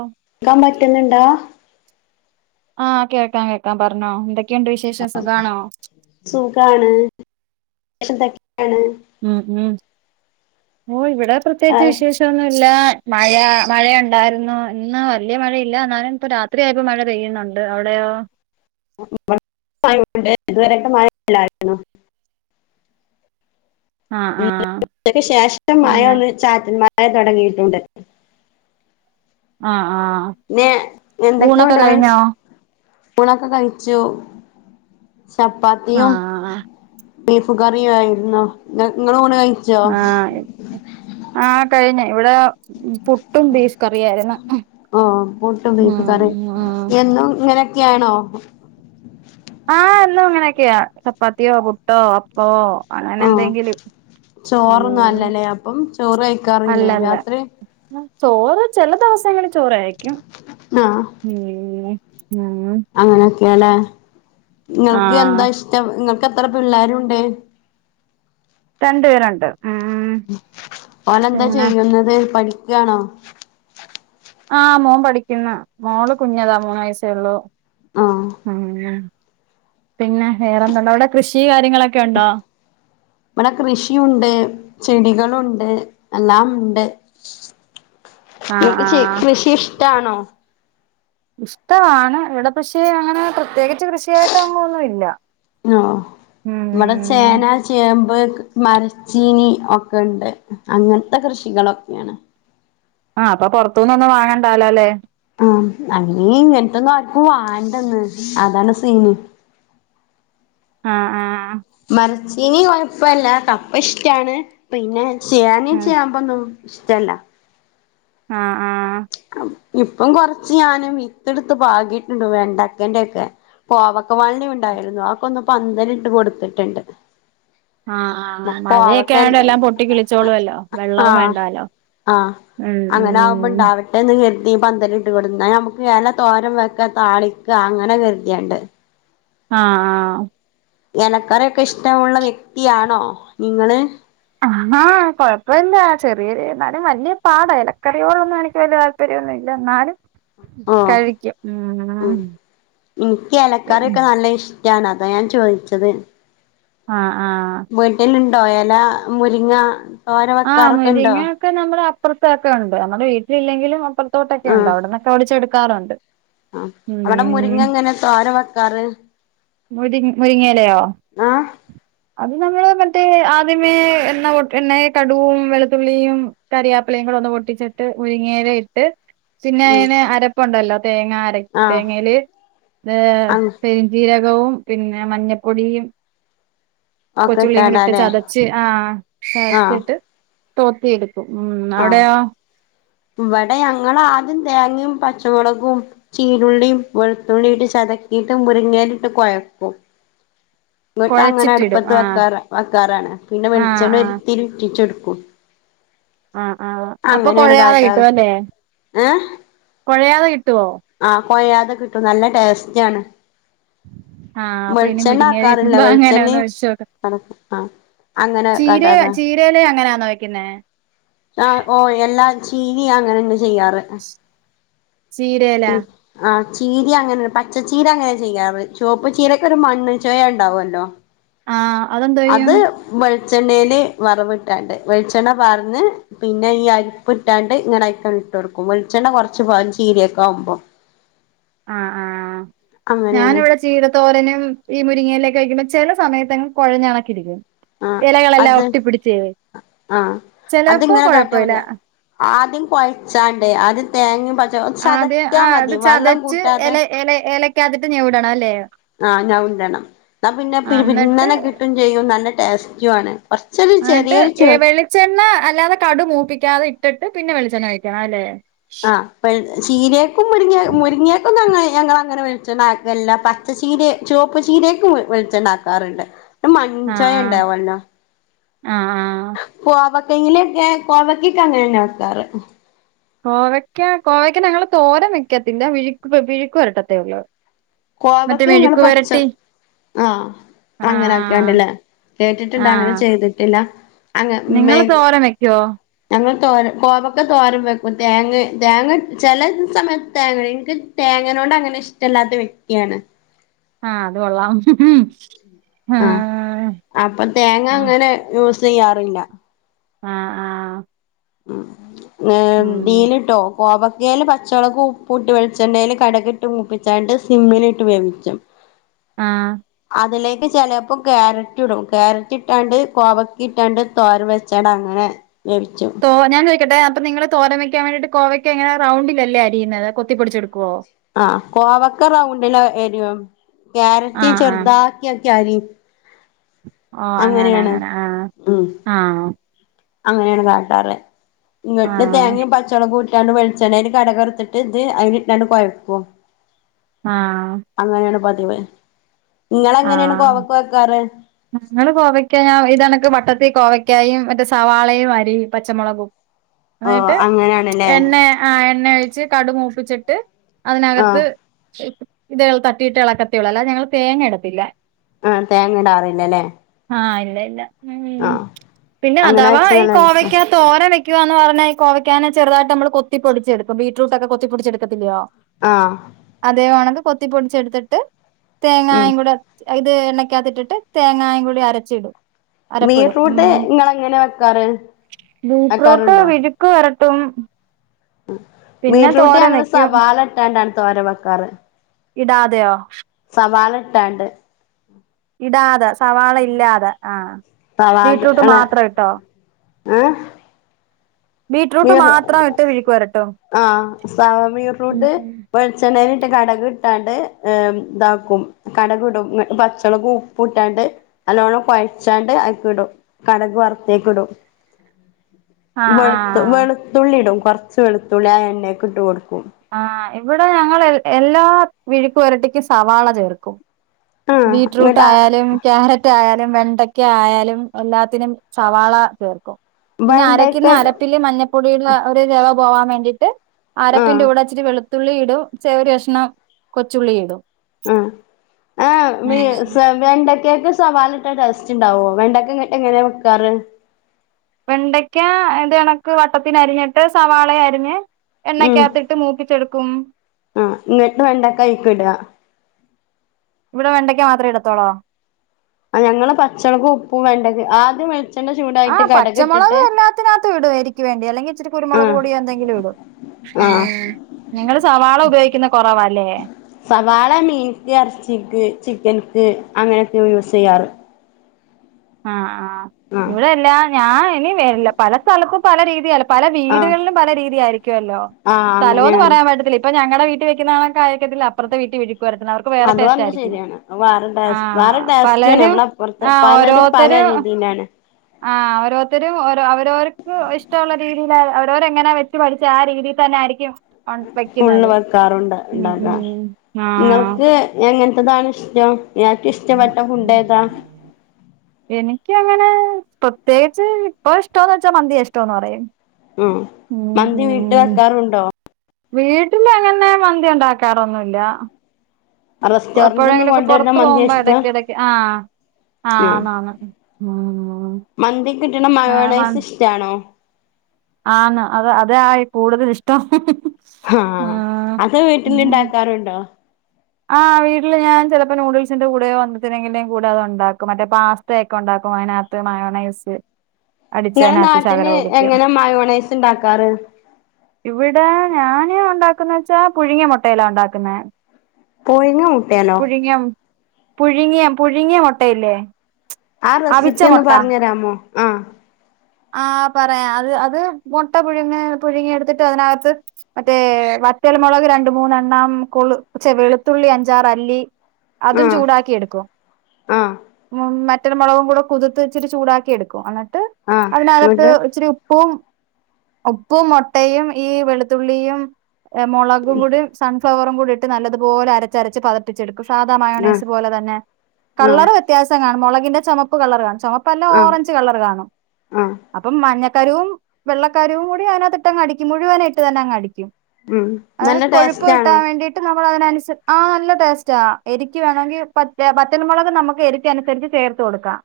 ഓ ക്കാൻ പറ്റുന്നുണ്ടോ? ആഹ് കേക്കാം കേക്കാം പറഞ്ഞോ എന്തൊ എന്തൊക്കെണ്ട് വിശേഷം സുഖാണോ? സുഖാണ് [unintelligible] ഉം ഉം [unintelligible] ഇവിടെ ആ പ്രത്യേകിച്ച് വിശെഷൊന്നുല്ലാ മയാ മഴയുണ്ടായിരുന്നു ഇന്ന് വല്ല്യ മഴയില്ല എന്നാലും ഇപ്പൊ രാത്രിയായപ്പപ്പോ മഴ പെയ്യുന്നുണ്ട് അവിടെയോ [unintelligible] ആഹ് ആഹ് ച്ചക്ക് ശേഷം മയ പിന്നെ ഒന്ന് ചാറ്റൽ മയ് മയ തൊട്ങ്ങീട്ട്ണ്ട് ആഹ് ആഹ് പിന്നെ ഊണൊക്കെ എന്തൊക്കെയുണ്ട് ഇങ്ങളെ കഴിഞ്ഞോ വിശേ ഊണൊക്കെ കഴിച്ചു ചപ്പാത്തിയും ആഹ് ബീഫ് കറിയും ആയിരുന്നു ഇങ്ങള് ഊണ് കയി ആഹ് ആഹ് കഴിഞ്ഞ് ഇവിടെ പുട്ടും ബീഫ് കറിയായിരുന്നു ഓ പുട്ടും ഉം ഉം ക്കെയാണോ ആഹ എന്നും അങ്ങനെക്കെയാ ചപ്പാത്തിയോ പുട്ടോ അപ്പോ ആ ഉം ചോറൊന്നല്ലല്ലേ അപ്പം ചോറ് കഴിക്കാറില്ലേ അല്ലല്ല രാത്രി ആ, ചോറ് ചെല ദിവസങ്ങളിൽ ചോറ് ആയിരിക്കും ആഹ് ഉം അങ്ങനെ [unintelligible] നിങ്ങൾക്ക് ആഹ് എന്താ ഇഷ്ടം ഇങ്ങ നിങ്ങക്ക് എത്ര പിള്ളേരുണ്ട് രണ്ട് പേരൊണ്ട് ഓലെന്താ ചെയ്യുന്നത് പഠി ക്കാണോ ആഹ് മോൻ പഠിക്ക്ന്ന് മോള് കുഞ്ഞതാ മൂന്ന് വയസ്സേ ഉള്ളു ആഹ് ഉം ന പിന്നെ വേറെന്തൊണ്ട് അവിടെ കൃഷി കാര്യങ്ങളൊക്കെ ഒണ്ടോ ഇവിടെ കൃഷിയുണ്ട് ചെടികളുണ്ട് എല്ലാമുണ്ട് നു ആഹ് കൃ ആഹ് കൃഷി ഇഷ്ടാണോ ഇഷ്ടവാണ് ഇവിടെ പഷേ അങ്ങനെ പ്രത്യേക കൃഷിയായിട്ടൊന്നൊന്നുല്ല ആഹ് ഇവിടെ ഉം ചേന ചേമ്പ് മരച്ചീനി ഒക്കെ ഇണ്ട് അങ്ങൻത്തെ കൃഷികളൊക്ക്യാണ് ആ അപ്പൊ പൊറത്തൂന്നൊന്നും വാങ്ങണ്ടാല്ലോലെ ആ അയ്നീ ഇങ്ങൻത്തൊന്നാർക്കും വാണ്ടന്ന് അതാണ് സീന് ആ ആ മര ചീനി കൊഴപ്പല്ല കപ്പ ഇഷ്ഠാണ് പിന്നെ ചേനിം ആഹ് ചേമ്പൊന്നും ഇഷ്ട ഇല്ല ആ ആ ഇപ്പം കൊർച്ച് ഞാനും വിത്തിട്ത്ത് പാകിട്ട് ഇണ്ട് വെണ്ടക്കന്റെക്കെ കോവക്കവള്ളി ഉണ്ടായിരുന്നു അതൊക്കൊന്ന് പന്തലിട്ട് കൊട്ത്ത്ട്ട് ഇണ്ട് ആ ആ മഴയൊക്കെ ആയൊണ്ട് എല്ലാം പൊട്ടിക്കിളിച്ചോളും അല്ലോ വെള്ളവും ആഹ് വേണ്ടാലോ ആഹ് ഉം ഉം ത്തി പന്തലിട്ട് കൊട്ന്നാ നമ്മ്ക്ക് എല തോരം വെക്ക താളിക്ക അങ്ങനെ കര്തിയാണ്ട് ആ ആ എലക്കറി ഒക്കെ ഇഷ്ടമുള്ള വ്യക്തിയാണോ നിങ്ങള് ആ കൊഴപ്പല്ലാ ചെറിയൊര്ന്നാലും വല്യ പാടാ എലക്കറിയോടൊന്നും എനിക്ക് വല്യ താല്പര്യോന്നും ഇല്ല ഇന്നാലും ഓഹ് കഴിക്കും ഉം ട്ടാണ് അതാ ഞാൻ ചോയിച്ചത് ആ വീട്ടില് ഇണ് ണ്ടോ എല മുരിങ്ങ തോര ആ വെക്കാറൊക്കെ ഉണ്ടോ മുരിങ്ങ ഒക്കെ നമ്മളെ അപ് അപ്രത്തൊക്കെ ഉണ്ട് നമ്മടെ വീട്ടിൽ ഇല്ലെങ്കിലും അപ്ര തോട്ടൊക്കെ ഉണ്ടോ അവിട്ന്നൊക്കെ ഒടിച്ചെട് ക്കാറുണ്ട് ആ അവിടെ മുരിങ്ങ എങ്ങനെ തോരം വെക്കാറ് മുരി മുരിങ്ങയെലയോ ആഹ് അത് ഞമ്മൾ വെ ട്ട് ആദ്യമേ എണ്ണ പോട്ട് എണ്ണ കട്കും വെളുത്തുള്ളിയും കറിയാപ്പിലയും കൂടെ ഒന്ന് പൊട്ടിച്ചിട്ട് മുരിങ്ങേല ഇട്ട് പിന്നെ ഉം അയിന് അരപ്പുണ്ടല്ലോ തേങ്ങഅര ആഹ് തേങ്ങയില് ന്ന് അങ്ങ് പെരിഞ്ചീരം ള്ളവും പിന്നെ മഞ്ഞപ്പൊടിയും ഒക്കെ കൊച്ചുള്ളിക്കൂടി ഇട്ട് ഇട്ടാണ്ടാല്ലേ ചതച്ച് ആ ആഹ് തോത്തി എട് ഉം ആഹ് അവിടെയോ ഇവിടെ ഞങ്ങൾ ആദ്യം തേങ്ങിമം പച്ചമുളകും ചീരുള്ളിയും വെളുത്തുള്ളിട്ട് ചതക്കിയിട്ട് മുരിങ്ങെലിട്ട് കൊഴക്കും ഇങ്ങട്ട് അങ്ങനെ കുഴച്ചിട്ടിടും അടുപ്പത്ത് ആ വെക്കാറാ വെക്കാറാണ് പിന്നെ ആ വെളിച്ചെണ്ണ ആ ഒരുത്തിരി ഉറ്റിച്ച് കൊട് ക്കു ആ ആ അപ്പൊ കൊഴയാതെ കിട്ടും അല്ലേ കൊഴയാതെ കി ട്ടോ ആ കൊയയാതെ കിട്ടും നല്ല ടേസ്റ്റ് ആണ് ആ അപ്പൊ ഇനി മുരിങ്ങല ആക്കാറില്ല കിട്ടുമ്പോ അങ്ങനെ ഒന്ന് വെളിച്ചെണ്ണയും വെച്ചോക്ക ആഹ് അങ്ങനെ ചീര കാട്ടാറാ ചീരയിലെ അങ്ങനാന്നോ വെ ക്ക്‌ന്നേ ആ ഓ എല്ലാ തു ചീരംഅങ്ങനെ ന്നെ ചെയ്യാറ് ചീരേ ലെ. ചീരി അങ്ങനെ പച്ചീര അങ്ങനെ ചെയ്യാറ് ചുവപ്പ് ചീരൊക്കെ ഒരു മണ്ണ് ചോയ ഉണ്ടാവുല്ലോ. ആ അതെന്താ ചെയ്യും. വെളിച്ചെണ്ണയിൽ വറവ് ഇട്ടാണ്ട് വെളിച്ചെണ്ണ പാർന്ന് പിന്നെ ഈ അരപ്പ് ഇട്ടാണ്ട് ഇങ്ങനെ അയ്ക്കണ്ട് ഇട്ട് കൊടുക്കും വെളിച്ചെണ്ണ കൊറച്ച് പാരും ചീരേയേ താവുമ്പം. ആഹ് ആഹ് ഞാനിവിടെ ചീരത്തോരനും ഈ മുരിങ്ങയിലൊക്കെ വെക്കുമ്പം ചില സമയത്തെങ്ങ് കൊഴഞാണക്കെ ഇരിക്കും. ആഹ് അത് ആഹ് ചിലപ്പോ അതിങ്ങനെ കാട്ടിയാൽ കുഴപ്പമില്ല മതിയാ ആദ്യം കുഴച്ചാണ്ടേ ആദ്യം തേങ്ങിം. ആ അത് അത് ചതച്ച് കൂട്ടാതെ ഇലേ ഇലേ ഇലേ ക്ക് അകത്തിട്ട് ഞവ്ടണം അല്ലേ. ആ ഞഉണ്ടണം എന്നാ പിന്നെ ആ പിരുപിരുന്ന എന്നിട്ട് നെ കിട്ടും ചെയ്യും നല്ല ടെസ്റ്റും ആണ്. കൊറച്ചൊരു എന്നിട്ട് ചെറിയൊരു ഏ ചു വെളിച്ചെണ്ണ അല്ലാതെ കടു മൂപ്പിക്കാതെ ഇട്ടി പിന്നെ വെളിച്ചെ ഒഴിക്കണം അല്ലെ. ആ വെൾ ചീരെക്കും മുരിങ്ങേ മുരിങ്ങേക്കുന്നും അങ്ങനെ ഞങ്ങൾ അങ്ങനെ വെളിണ്ണ ആക്കല്ല പച്ചച്ചീരേ ചുവപ്പ് ചീരേക്ക് വെളിച്ചണ്ണ ആക്കാറുണ്ട്. രു മൺ ആ ചോയ ആ ഉണ്ടാവല്ലോ. ആ ആ കോവക് കെങ്ങിലെക്കെ കോവക്കൊക്കെ അങ്ങനെന്നെ വെക്കാറ് കോവയ്ക്ക കോവയ്ക്ക ഞങ്ങൾ തോരൻ വെക്കത്തില്ല വിഴുക്ക് വിഴുക്ക് പുരട്ടത്തേ ഉള്ളൂ മറ്റേ കോവക്ക ഞങ്ങള് മെഴുക്ക് പച്ച വരട്ടി ആ ആ അങ്ങനൊക്കെയിണ്ടല്ലേ ആ ആ കേട്ടിട്ടുണ്ട് അങ്ങനെ ചെയ്തിട്ടില്ല അങ്ങ മേ നിങ്ങള് തോരൻ വെക്കുവോ ഞങ്ങൾ തോരൻ കോവക്ക തോരൻ വെക്കും തേങ്ങ തേങ്ങ ചില സമയത്ത് തേങ്ങ എനിക്ക് തേങ്ങനോണ്ട് അങ്ങനെ ഇഷ്ടല്ലാത്ത വ്യക് യാണ് ആ അത് കൊള്ളാം ആ ആഹ് അപ്പൊ തേങ്ങ ആ അങ്ങനെ യുസ് തയ്യാറില്ല ആ ആ ഉം നീലിട്ടോ കോവ യെല് പച്ചൊളകും ഉപ്പൂട്ട് വെളിച്ചണ്ണേൽ കടക് ഇട്ട് മൂപ്പിച്ചാണ്ട് സിമ്മിലിട്ട് വേവിച്ചും ആഹ് അതിലേക്ക് ചിലപ്പോ ക്യാരറ്റ് ഇടും ക്യാരറ്റ് ഇട്ടാണ്ട് കോവക്കിം ഇട്ടാണ്ട് തോര വെച്ചാണ്ട് അങ്ങനെ വേവിച്ചും ഓ ഞാൻ ചോയ്ക്കട്ടെ അപ്പ നിങ്ങള് തോരൻ വെക്കാൻ വേണ്ടീട്ട് കോവയ്ക്ക് ങ്ങനെ റൗണ്ടിലല്ലേ അരിയുന്നത് കൊത്തിപ്പൊടിച്ചെടുക്കുവോ ആഹ് കോവക്ക റൗണ്ടിലെ എര്യും ക്യാരറ്റ് ആഹ് ആഹ് ചെറുതാക്കി ക്ക്യരിം ഓ അങ്ങനെ അങ്ങനെ ആഹ് ഉം ആഹ് അങ്ങനെയാണ് കാട്ടാറ് ഇങ്ങട്ട് ആഹ് തേങ്ങയും പച്ചൊളകു ട്ടാണ് വെളിച്ചെണ്ണേൽ കടുക് വറുത്തിട്ട് ഇത് അയ്‌ല്ട്ടാണ്ട് കൊഴക്കും ആഹ് വേ ഇങ്ങളെങ്ങനെയാണ് ആഹ് കോവക്ക വെക്കാറ് ഉ [unintelligible] ഞങ്ങള് കോവയ്ക്ക ഞ ഇതണക്ക് വട്ടത്തി കോവയ്ക്കായും മറ്റേ സവാളയും അരിയും പച്ചമുളകും ഓ എന്നിട്ട് അങ്ങനെയാണല്ലേ എണ്ണ ആ എണ്ണ ഒഴിച്ച് കടു മൂപ്പിച്ചിട്ട് ആഹ് അതിനകത്ത് ഇതേൽ തട്ടിയിട്ട് എളക്കത്തേയൊള്ളൂ അല്ല ഞങ്ങൾ തേങ്ങ ഇടത്തില്ല ആഹ് തേങ്ങ ഇടാറില്ലലേ ആഹ് ഇല്ല ഇല്ല ഉം പിന്നെ അങ്ങനെ അഥവാ വെച്ചാ ഈ നല്ല രസാ കോവയ്ക്ക തോര വെ ക്കുവാന്ന് പറഞ്ഞാൽ കൊവയ്ക്കങ്ങനെ ചെറ്തായിട്ട് നമ്മള് കൊത്തിപ്പൊടിച്ചെടുക്കും ബീട്രൂട്ട് ഒക്കെ കൊത്തി പൊട്ടിച്ചെടുക്കത്തില്ലയോ ആഹ് അതേ വാണത് കൊത്തി പൊടിച്ചെടുത്തിട്ട് ഉം തേങ്ങായും കൂടെ ഇത് എണ്ണയ്ക്കാത്തിട്ടിട്ട് തേങ്ങായും കുടി അരച്ചിടും അരപ്പിടും ബീറ്റ്‌റൂട്ട് ഉം ഇങ്ങള് എങ്ങനെ വെക്കാറ് വെക്കാറുണ്ടോ ട്ടും ബീറ്റ്‌റൂട്ട് ഞങ്ങള് സവാല ഇട്ടാണ്ടാ തോരൻ വക്കാറ് ഇടാതെയോ സവാള ഇട്ടാണ്ട് ഇടാതെ [unintelligible] സവാള ഇല്ലാതെ ആ ബീറ്റ്‌റൂട്ട് സവാള മാത്രം ഇട്ടോ ഏഹ് ബീറ്റ്റൂട്ട് മീർ മാത്രം ഇട്ട് വിഴുക്ക് വരട്ടും ആ [unintelligible] ഉം ബീറ്റ്റൂട്ട് ഉം വെളച്ചെണയി ട്ട് കടുക് ഇട്ടാണ്ട് ഇതാക്കും കടക് ഇടും പച്ചമുളക് ഉപ്പ് ഇട്ടാണ്ട് നല്ലോണ്ണം പഴച്ചാണ്ട് അക്കെ ഇടും കടക് വറുത്തേക്ക് ഇടും ആ ആ [unintelligible] വെളുത്തുള്ളി ഇടും കുറച്ച് വെളുത്തുള്ളി ആ എണ്ണ ഒക്കെ ഇട്ട് കൊടുക്കും ആ ഇവിടെ ഞങ്ങള് എല്ലാ വിഴുക്ക് വരട്ടിക്ക് സവാള ചേർക്കും ആഹ് ബീറ്റ്റൂട്ട് ഇങ്ങട്ട് ആയാലും ക്യാരറ്റായാലും വെണ്ടയ്ക്ക ആയാലും എല്ലാത്തിനും സവാള ചേർക്കും പിന്നെ അരക്കുന്ന വെണ്ടക്കക്ക് അരപ്പില് മഞ്ഞപ്പൊടിയുള്ള ഒരു രവം പോവാൻ വേണ്ടിയിട്ട് ആഹ് അരപ്പിൻറെ കൂടെ ഇച്ചിരി വെളു തുള്ളി ഇടും ചെറിയ കഷ്ണം കൊച്ചുള്ളി ഇടും ആ മി [unintelligible] വെണ്ടക്കാക്ക് സവാള ഇട്ട ടെസ്റ്റ് ഉണ്ടാവോ വെണ്ടക്ക എങ്ങനെ എങ്ങനെ വക്കാറ് വെണ്ടയ്ക്ക ഇത് കണക്ക് വട്ടത്തിന് അരിഞ്ഞട്ട് സവാള അരിഞ്ഞ് ഉം എണ്ണക്കകത്തിട്ട് മൂപ്പിച്ചെടുക്കും ആ എന്നിട്ട് വെണ്ടക്ക അഴിക്ക് വിട ഇവിടെ വെണ്ടക്ക മാത്രേ എടത്തോളോ ആ ഞങ്ങള് പച്ചമുളകും ഉപ്പും വേണ്ടത് ആദ്യം [unintelligible] ഇ ആഹ് പച്ചമുളക് എല്ലാത്തിനാത്ത് ഇടുമായിരി ക്കും [unintelligible] അല്ലെങ്കി ഇച്ചിരി ആ കുരുമുളക് പൊടിയൊ എന്തെങ്കിലും ഇടും ആ ഉം നിങ്ങള് സവാള ഉപയോഗിക്കുന്ന കുറവാല്ലേ സവാള ക്ക് അങ്ങനെയൊക്കെ യൂസെയ്യാറ് ആ ആഹ ഇവിടെല്ല ഞാൻ ഇനി വരില്ല പല സ്ഥലത്തും പല രീതി പല ആ വീടുകളിലും പല രീതി ആായിരിക്കുവല്ലോ ആ സ്ഥലം എന്ന് അങ്ങനെയാണ് പറയാൻ പറ്റത്തില്ല ഇപ്പ ഞങ്ങളുടെ വീട്ട [unintelligible] കായക്കത്തില്ല അപ്പുത്തെ വീട്ടി അത് വന്ന ശരിയാണ് വേറെ വേറെ ആഹ് [unintelligible] പലരും എമ്മടെപ്പറത്തെ പലരും പല രീതിലാണ് ആഹ ഓരോരുത്തരുംഓരോ അവരോർക്ക് ഇഷ്ടമുള്ള രീതിൽ അവരോരെങ്ങനാ വെച്ചു പഠിച്ച ആ രീതിയിൽ തന്നെ ആയിരിക്കും ഫുള്ള് വെക്കുന്നത് വെക്കാറുണ്ട് ഉം ഉം ഇണ്ടാക്കാൻ നിങ്ങൾ ക്ക് എങ്ങന ത്തതാണ് ഇഷ്ടം നിനക്ക് ഇഷ്ടപ്പെട്ട ഫുഡേതാ ആഹ് എനിക്കങ്ങനെ പ്രത്യേകിച്ച് ഇപ്പ ഇഷ്ടോന്ന് വെച്ചാ മന്തി ഇഷ്ടോന്ന് പറയും ഉം മന്തി വീട്ട് വെക്കാറുണ്ടോ വീട്ടില അങ്ങനെ മന്തി ഉണ്ടാക്കാറൊന്നുല്ല റെസ്റ്റോറന്റ്ന്ന് എപ്പോഴെങ്കിലൊക്കെ കൊണ്ടുവരുന്ന പൊറത്ത് മന്തിയാ പോകുമ്പോ ഇഷ്ടം ഇടക്ക ഇടക്ക് ആ ആ ആന്ന് ആന്ന് മന്തി കിട്ടണ ആ മയോണൈസ് [unintelligible] ഇഷ്ടാണോ ആന്ന് അത് അതായി കൂടുതൽ ഇഷ്ടം ഹാ ആഹ് അത് വീട്ടില് ഉം ഇണ്ടാക്കാറുണ്ടോ ആഹ് വീട്ടില് ഞാൻ ചിലപ്പോ നൂഡിൽസിന്റെ കൂടെയോ [unintelligible] കൂടെ അത്ണ്ടാക്കും മറ്റേ പാസ്തയെക്കെ ഉണ്ടാക്കും അതിനകത്തു മയോണൈസ് ഇങ്ങളെ അടിച്ചേനകത്ത് ശകല നാട്ടില് ഒഴിക്കും എങ്ങനെ മയോണൈസ് ഇണ്ടാക്കാറ് ഇവിടെ ഞാന് ഉണ്ടാ ക്കുന്നെ വെച്ചാ പുഴുങ്ങിയ മുട്ടയിലാ ഉണ്ടാക്കുന്നേ പോയിങ്ങ മുട്ടേലോ പുഴുങ്ങിയ പുഴുങ്ങിയ പുഴുങ്ങിയ മുട്ടയില്ലേ ആ അവിച്ച റെസിപ്പ്യൊന്ന് മുട്ട പറഞ് തരാമോ ആ ആഹ് പറയാ അത് അത് മുട്ട പുഴുങ്ങ പുഴുങ്ങിഎടുത്തിട്ട് അതിനകത്ത് മറ്റേ വറ്റൽമുളക് രണ്ട് മൂന്നെണ്ണം കൊള് ചെ വെളുത്തുള്ളി അഞ്ചാറ് അല്ലി അതും ചൂടാക്കി എടുക്കും ആഹ് വറ്റൽ മുളകും കൂടെ കുതിർത്ത് വെച്ചിട്ട് ചൂടാക്കി എടുക്കും അന്നി ട്ട് ആഹ് ആഹ് അതിനകത്ത് ഇങ്ങട്ട് ഇച്ചിരി ഉ ഉപ്പും ഉപ്പും മൊട്ടയും ഈ വെളുത്തുള്ളിയും ഏ മുളകും കൂടി സൺ ഫ്ലവറും കൂടി ഇ ട്ട് നല്ലതു പോലെ അരച്ചരച്ച് പതപ്പിച്ചെടു സാദാ ആഹ് മയോണേസ് പോലെ തന്നെ ആഹ് കളർ വ്യത്യാസം കാണും മോളെ കിന്റെ ചുമപ്പ് കളറ് കാണും ചുമപ്പല്ല ആഹ് ഓറഞ്ച് കളർ കാണും ആഹ് അപ്പ മ ഞ കരുവും വെള്ളക്കാരവും കൂടി അതിനകത്തിട്ട അങ്ങടിക്കും മുഴുവനായിട്ട് തന്നെ അങ്ങടിക്കും ഉം നല്ല ടേസ്റ്റ് ആണോ നമ്മളതിനനുസ് ആ നല്ല ടേസ്റ്റ എരിക്ക് വേണെങ്കി പ പറ്റല് മുളക് നമുക്ക് എരിക്ക അനുസരിച്ച് ചേർത്ത് കൊടുക്കാം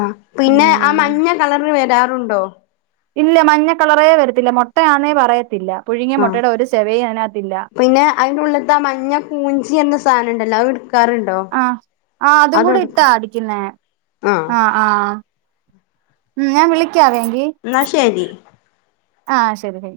ആ പിന്നെ ആ ഉം മഞ്ഞ കളറ് വരാറുണ്ടോ ഇല്ല മഞ്ഞ കളറേ വരത്തില്ല മൊ ആഹ് ചെവയും അതിനകത്തില്ല പിന്നെ അതിൻ്റുള്ള്ത്തെ മഞ്ഞ കൂഞ്ചി എന്ന സാധനണ്ടല്ലോ അഅ്ട് അ ആ അതും കൂടി ഇട്ടാ അതെടുക്കും അടിക്കുന്നേ ആഹ് ആ ആ ഉം ഞാൻ വിളി എന്നാ ശരി ആ ശരി